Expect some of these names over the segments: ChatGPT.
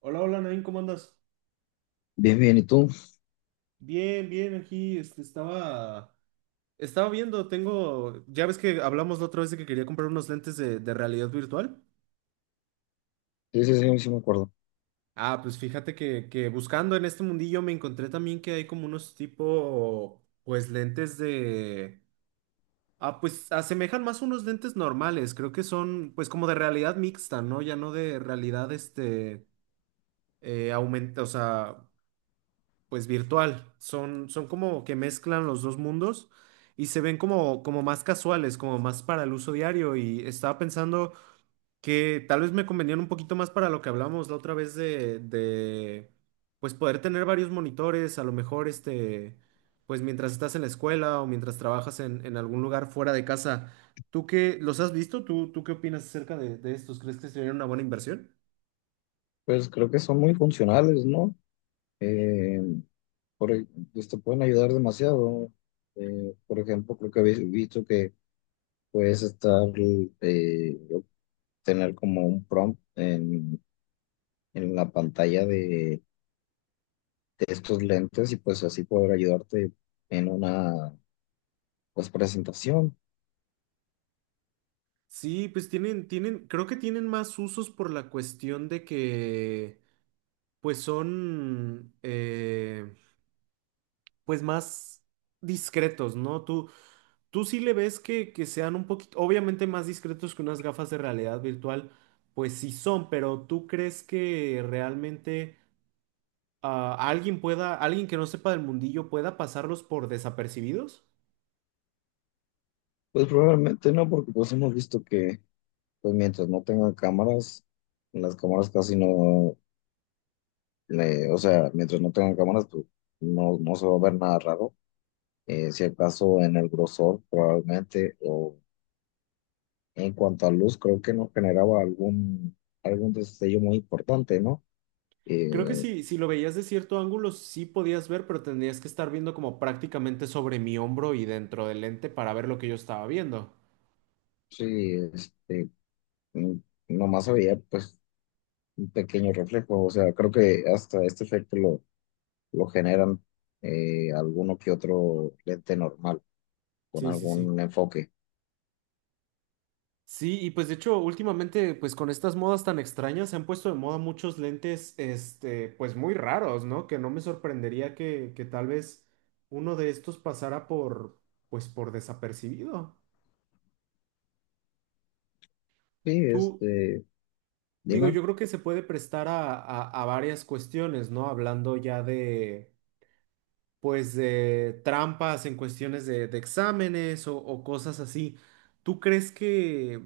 Hola, hola, Nain, ¿cómo andas? Bien, bien, ¿y tú? Bien, bien, aquí estaba viendo, tengo, ya ves que hablamos la otra vez de que quería comprar unos lentes de realidad virtual. Sí, sí, sí, sí me acuerdo. Pues fíjate que buscando en este mundillo me encontré también que hay como unos tipo, pues lentes de, ah, pues asemejan más unos lentes normales, creo que son pues como de realidad mixta, ¿no? Ya no de realidad, aumenta, o sea, pues virtual. Son, son como que mezclan los dos mundos y se ven como, como más casuales, como más para el uso diario. Y estaba pensando que tal vez me convenían un poquito más para lo que hablamos la otra vez de pues poder tener varios monitores, a lo mejor este, pues mientras estás en la escuela o mientras trabajas en algún lugar fuera de casa. ¿Tú qué los has visto? ¿Tú, qué opinas acerca de estos? ¿Crees que sería una buena inversión? Pues creo que son muy funcionales, ¿no? Eh, por, e- pues, te pueden ayudar demasiado. Por ejemplo, creo que habéis visto que puedes estar, eh, obtener como un prompt en la pantalla de estos lentes y pues así poder ayudarte en una, pues, presentación. Sí, pues tienen, tienen, creo que tienen más usos por la cuestión de que, pues son, pues más discretos, ¿no? Tú sí le ves que sean un poquito, obviamente más discretos que unas gafas de realidad virtual, pues sí son, pero ¿tú crees que realmente alguien pueda, alguien que no sepa del mundillo pueda pasarlos por desapercibidos? Pues probablemente no, porque pues hemos visto que, pues mientras no tengan cámaras, las cámaras casi no le- o sea, mientras no tengan cámaras, pues no, no se va a ver nada raro. Si acaso en el grosor, probablemente, o en cuanto a luz, creo que no generaba algún destello muy importante, ¿no? Creo que Eh, sí, si lo veías de cierto ángulo, sí podías ver, pero tendrías que estar viendo como prácticamente sobre mi hombro y dentro del lente para ver lo que yo estaba viendo. sí, este, mm, nomás había pues un pequeño reflejo, o sea, creo que hasta este efecto lo generan alguno que otro lente normal, con Sí, sí, sí. algún enfoque. Sí, y pues de hecho, últimamente, pues con estas modas tan extrañas, se han puesto de moda muchos lentes, este, pues muy raros, ¿no? Que no me sorprendería que tal vez uno de estos pasara por, pues por desapercibido. Sí, Tú, este, digo, dime. yo creo que se puede prestar a varias cuestiones, ¿no? Hablando ya de pues de trampas en cuestiones de exámenes o cosas así. ¿Tú crees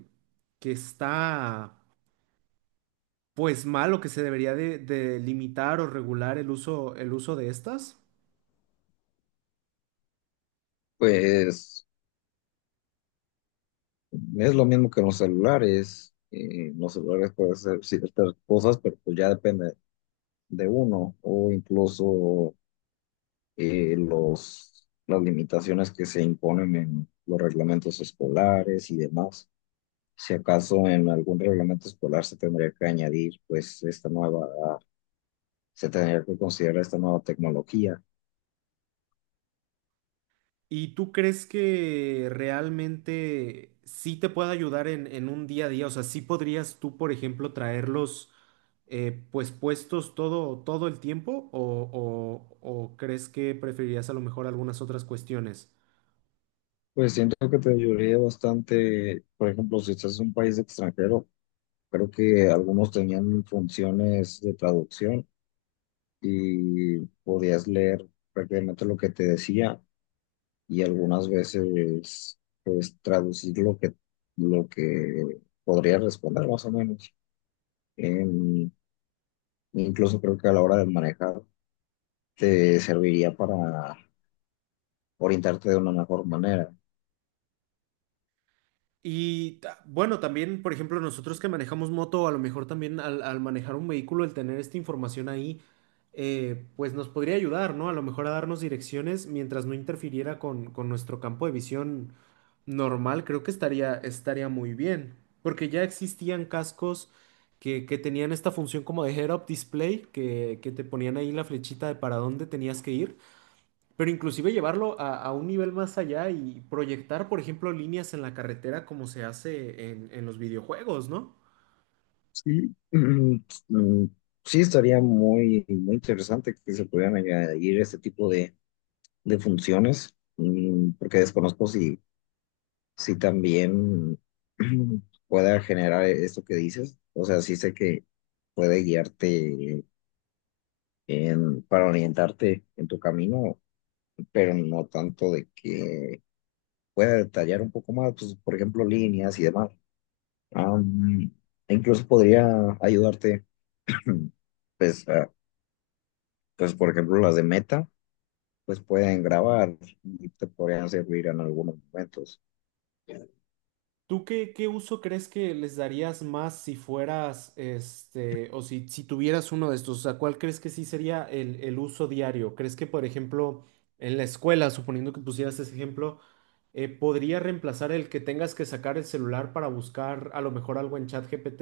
que está pues mal o que se debería de limitar o regular el uso de estas? Pues es lo mismo que en los celulares. En los celulares puedes hacer ciertas cosas, pero pues ya depende de uno o incluso las limitaciones que se imponen en los reglamentos escolares y demás. Si acaso en algún reglamento escolar se tendría que añadir pues esta nueva, se tendría que considerar esta nueva tecnología. ¿Y tú crees que realmente sí te puede ayudar en un día a día? O sea, sí podrías tú, por ejemplo, traerlos pues puestos todo, todo el tiempo o, o crees que preferirías a lo mejor algunas otras cuestiones? Pues siento que te ayudaría bastante, por ejemplo, si estás en un país extranjero, creo que algunos tenían funciones de traducción y podías leer prácticamente lo que te decía y algunas veces pues traducir lo que podría responder más o menos. Em, Incluso creo que a la hora de manejar te serviría para orientarte de una mejor manera. Bueno, también, por ejemplo, nosotros que manejamos moto, a lo mejor también al, al manejar un vehículo, el tener esta información ahí, pues nos podría ayudar, ¿no? A lo mejor a darnos direcciones mientras no interfiriera con nuestro campo de visión normal, creo que estaría, estaría muy bien, porque ya existían cascos que tenían esta función como de head-up display, que te ponían ahí la flechita de para dónde tenías que ir. Pero inclusive llevarlo a un nivel más allá y proyectar, por ejemplo, líneas en la carretera como se hace en los videojuegos, ¿no? Sí, mm, sí estaría muy interesante que se pudieran añadir este tipo de funciones, porque desconozco si sí, también pueda generar esto que dices. O sea, sí sé que puede guiarte para orientarte en tu camino, pero no tanto de que pueda detallar un poco más, pues, por ejemplo, líneas y demás. Am, E incluso podría ayudarte, pues, a- pues, por ejemplo, las de meta, pues pueden grabar y te podrían servir en algunos momentos. ¿Tú qué, qué uso crees que les darías más si fueras, este, o si, si tuvieras uno de estos? O sea, ¿cuál crees que sí sería el uso diario? ¿Crees que, por ejemplo, en la escuela, suponiendo que pusieras ese ejemplo, podría reemplazar el que tengas que sacar el celular para buscar a lo mejor algo en ChatGPT?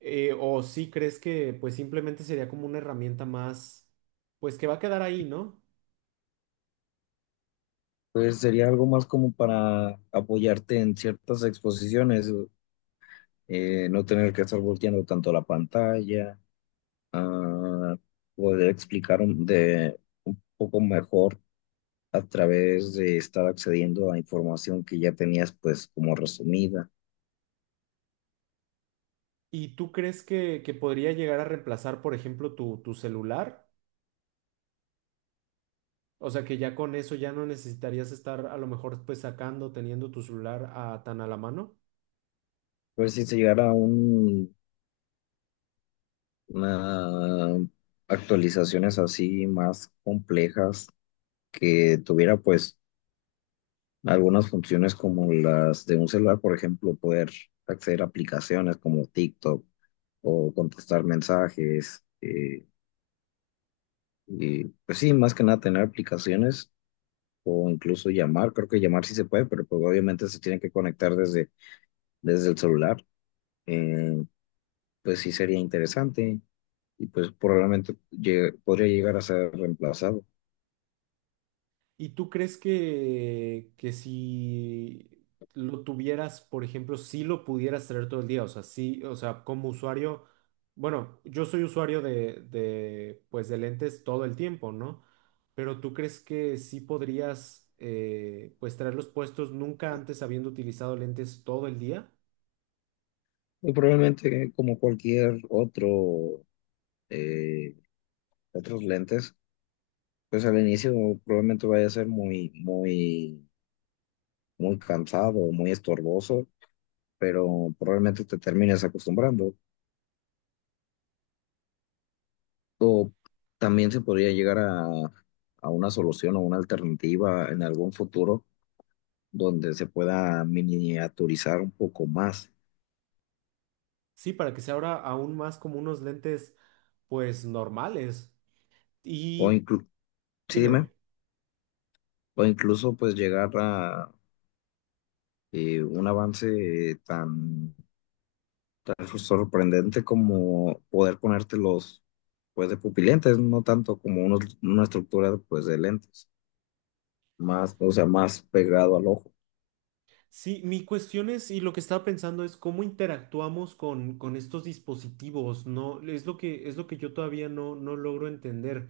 O sí, crees que pues simplemente sería como una herramienta más, pues que va a quedar ahí, ¿no? Pues sería algo más como para apoyarte en ciertas exposiciones, no tener que estar volteando tanto la pantalla, ah, poder explicar un poco mejor a través de estar accediendo a información que ya tenías pues como resumida. ¿Y tú crees que podría llegar a reemplazar, por ejemplo, tu celular? O sea, que ya con eso ya no necesitarías estar a lo mejor pues sacando, teniendo tu celular tan a la mano. Pues si se una actualizaciones así más complejas que tuviera pues algunas funciones como las de un celular, por ejemplo, poder acceder a aplicaciones como TikTok o contestar mensajes. Y pues sí, más que nada tener aplicaciones o incluso llamar. Creo que llamar sí se puede, pero pues obviamente se tiene que conectar desde el celular. Eh, pues sí sería interesante y pues podría llegar a ser reemplazado. ¿Y tú crees que si lo tuvieras, por ejemplo, si lo pudieras traer todo el día? O sea, sí, o sea, como usuario, bueno, yo soy usuario de, pues, de lentes todo el tiempo, ¿no? Pero ¿tú crees que sí podrías, pues, traerlos puestos nunca antes habiendo utilizado lentes todo el día? Y probablemente como cualquier otro, eh, otros lentes. Pues al inicio probablemente vaya a ser muy cansado, muy estorboso, pero probablemente te termines acostumbrando. O también se podría a una solución o una alternativa en algún futuro donde se pueda miniaturizar un poco más. Sí, para que sea ahora aún más como unos lentes, pues, normales. O Y inclu Sí, dime, dime. dime. O incluso pues llegar a un avance tan sorprendente como poder ponértelos pues de pupilentes, no tanto como una estructura pues de lentes, más, o sea, más pegado al ojo. Sí, mi cuestión es, y lo que estaba pensando es cómo interactuamos con estos dispositivos, ¿no? Es lo que yo todavía no, no logro entender.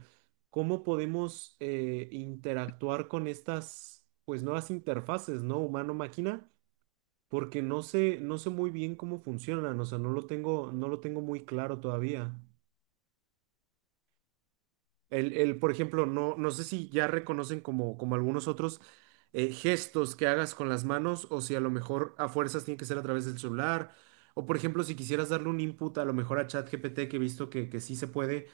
¿Cómo podemos interactuar con estas, pues, nuevas interfaces, ¿no? Humano-máquina, porque no sé, no sé muy bien cómo funcionan, o sea, no lo tengo, no lo tengo muy claro todavía. El, por ejemplo, no, no sé si ya reconocen como, como algunos otros gestos que hagas con las manos o si a lo mejor a fuerzas tiene que ser a través del celular. O por ejemplo, si quisieras darle un input a lo mejor a ChatGPT, que he visto que sí se puede,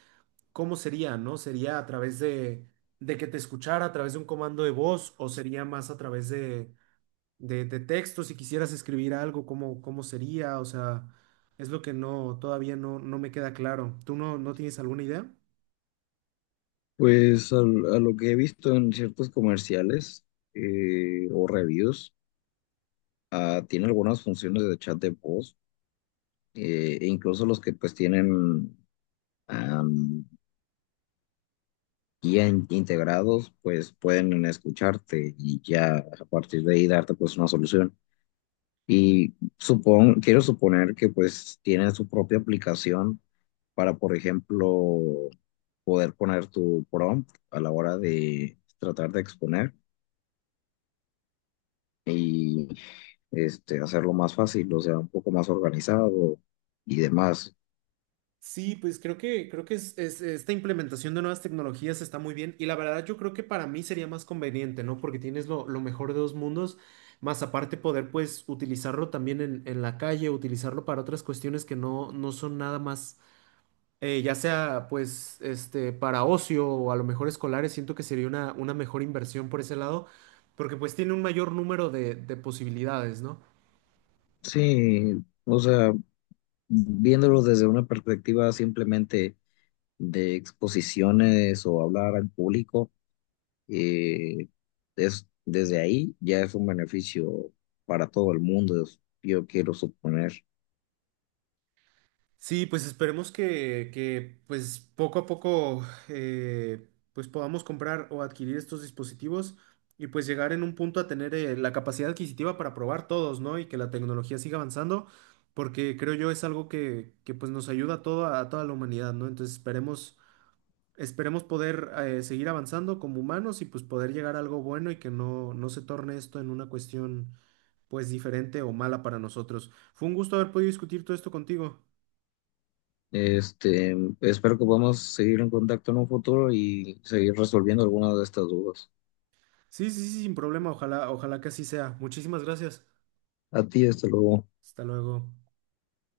¿cómo sería, no? ¿Sería a través de que te escuchara, a través de un comando de voz o sería más a través de, de texto? Si quisieras escribir algo, ¿cómo, cómo sería? O sea, es lo que no, todavía no, no me queda claro. ¿Tú no, no tienes alguna idea? Pues a lo que he visto en ciertos comerciales o reviews, tiene algunas funciones de chat de voz, e incluso los que pues tienen am, guía integrados, pues pueden escucharte y ya a partir de ahí darte pues una solución. Y supon, quiero suponer que pues tienen su propia aplicación para, por ejemplo, poder poner tu prompt a la hora de tratar de exponer y este, hacerlo más fácil, o sea, un poco más organizado y demás. Sí, pues creo que esta implementación de nuevas tecnologías está muy bien y la verdad yo creo que para mí sería más conveniente, ¿no? Porque tienes lo mejor de dos mundos, más aparte poder pues utilizarlo también en la calle, utilizarlo para otras cuestiones que no, no son nada más, ya sea pues este, para ocio o a lo mejor escolares, siento que sería una mejor inversión por ese lado, porque pues tiene un mayor número de posibilidades, ¿no? Sí, o sea, viéndolo desde una perspectiva simplemente de exposiciones o hablar al público. Eh, Desde ahí ya es un beneficio para todo el mundo, es- yo quiero suponer. Sí, pues esperemos que, pues poco a poco eh, pues podamos comprar o adquirir estos dispositivos y pues llegar en un punto a tener la capacidad adquisitiva para probar todos, ¿no? Y que la tecnología siga avanzando, porque creo yo es algo que, pues nos ayuda a todo, a toda la humanidad, ¿no? Entonces esperemos, esperemos poder seguir avanzando como humanos y pues poder llegar a algo bueno y que no, no se torne esto en una cuestión pues diferente o mala para nosotros. Fue un gusto haber podido discutir todo esto contigo. Este, espero que podamos seguir en contacto en un futuro y seguir resolviendo algunas de estas dudas. Sí, sí, sí, sin problema. Ojalá, ojalá que así sea. Muchísimas gracias. A ti, hasta luego. Hasta luego.